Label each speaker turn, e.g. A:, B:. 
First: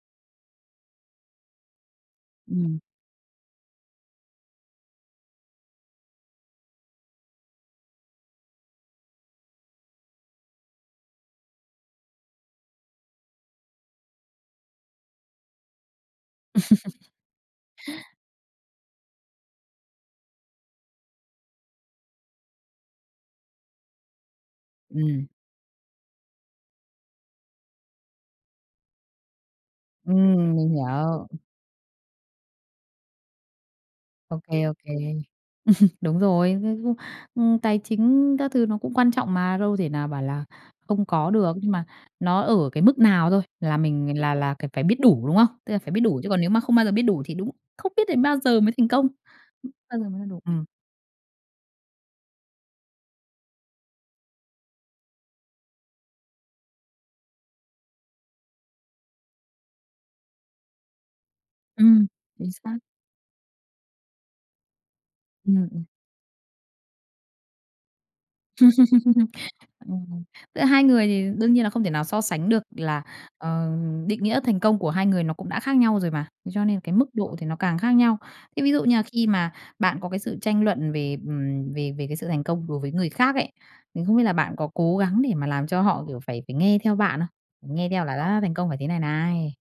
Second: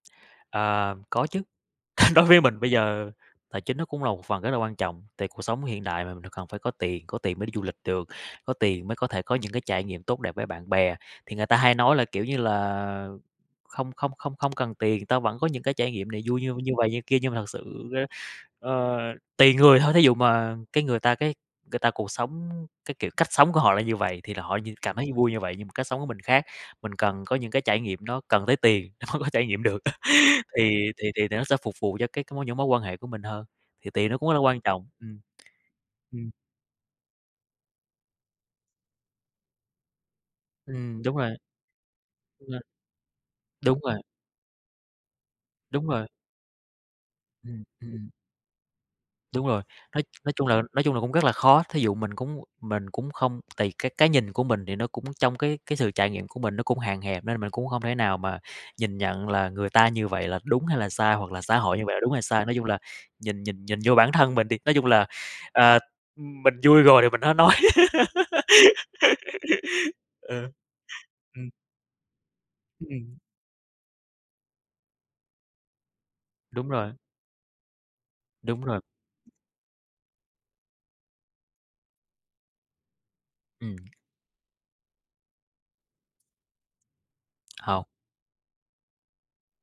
A: Ờ, có chứ, đối với mình bây
B: Ừm.
A: giờ tài chính nó cũng là một phần rất là quan trọng, tại cuộc sống hiện đại mà mình cần phải có tiền, có tiền mới đi du lịch được, có tiền mới có thể có những cái trải nghiệm tốt đẹp với bạn bè. Thì người ta hay nói là, kiểu như là, không không không không cần tiền, tao vẫn có những cái trải nghiệm này vui như như vậy như kia. Nhưng mà thật sự á, ơ, tùy người thôi, thí dụ mà cái người ta cái người ta cuộc sống, cái kiểu cách sống của họ là như vầy thì là họ như cảm thấy
B: Ừm.
A: vui như vậy, nhưng mà cách sống của mình khác, mình cần có những cái trải nghiệm nó cần tới tiền nó mới trải nghiệm được.
B: Ừm, mình
A: Thì thì
B: hiểu.
A: thì nó sẽ phục vụ cho cái những mối quan hệ của mình hơn, thì tiền nó cũng là
B: Ô
A: quan
B: kê, ô
A: trọng,
B: kê.
A: ừm.
B: Đúng
A: Ừm.
B: rồi, ư, ư, ư, tài chính các thứ nó cũng quan trọng mà, đâu thể nào bảo là
A: Ừm,
B: không
A: đúng
B: có
A: rồi.
B: được, nhưng mà nó
A: Rồi.
B: ở cái mức nào thôi là
A: Đúng rồi.
B: mình là là cần phải biết đủ, đúng không? Tức là
A: Đúng
B: phải biết
A: rồi.
B: đủ chứ còn nếu mà không bao giờ biết đủ thì đúng
A: Ừm, ừm,
B: không biết
A: ừm.
B: đến bao giờ mới thành công,
A: Đúng rồi,
B: bao
A: nói
B: giờ mới là
A: nói
B: đủ.
A: chung là,
B: Ừm.
A: nói chung là, cũng rất là khó. Thí dụ mình cũng mình cũng không tùy cái cái nhìn của mình thì nó cũng trong cái cái sự trải nghiệm của mình nó cũng hạn hẹp nên mình cũng hông thể nào mà nhìn nhận là người ta như vậy là đúng hay là sai hoặc là xã hội như vậy là
B: Ừm,
A: đúng hay sai.
B: chính
A: Nói chung là,
B: xác.
A: nhìn nhìn nhìn vô bản thân mình đi, nói chung là,
B: Ừm,
A: ờ,
B: ừm.
A: mình vui rồi thì mình hả nói.
B: Ừm.
A: Ừ.
B: Giữa hai người thì
A: Ừm.
B: đương nhiên là không thể nào so sánh được
A: Ư,
B: là,
A: ừm.
B: ờ, định nghĩa thành công của hai người nó cũng đã khác nhau rồi mà. Thế cho
A: Đúng
B: nên
A: rồi.
B: cái mức độ thì nó càng khác nhau.
A: Đúng
B: Thế ví
A: rồi.
B: dụ như là khi mà bạn có cái sự tranh luận về, ừm, về về cái sự thành công đối với người khác ấy,
A: Ừm.
B: thì không biết là bạn có cố gắng để mà làm cho họ, kiểu, phải phải nghe theo bạn không?
A: Hông.
B: Nghe theo là đã thành công phải thế này này.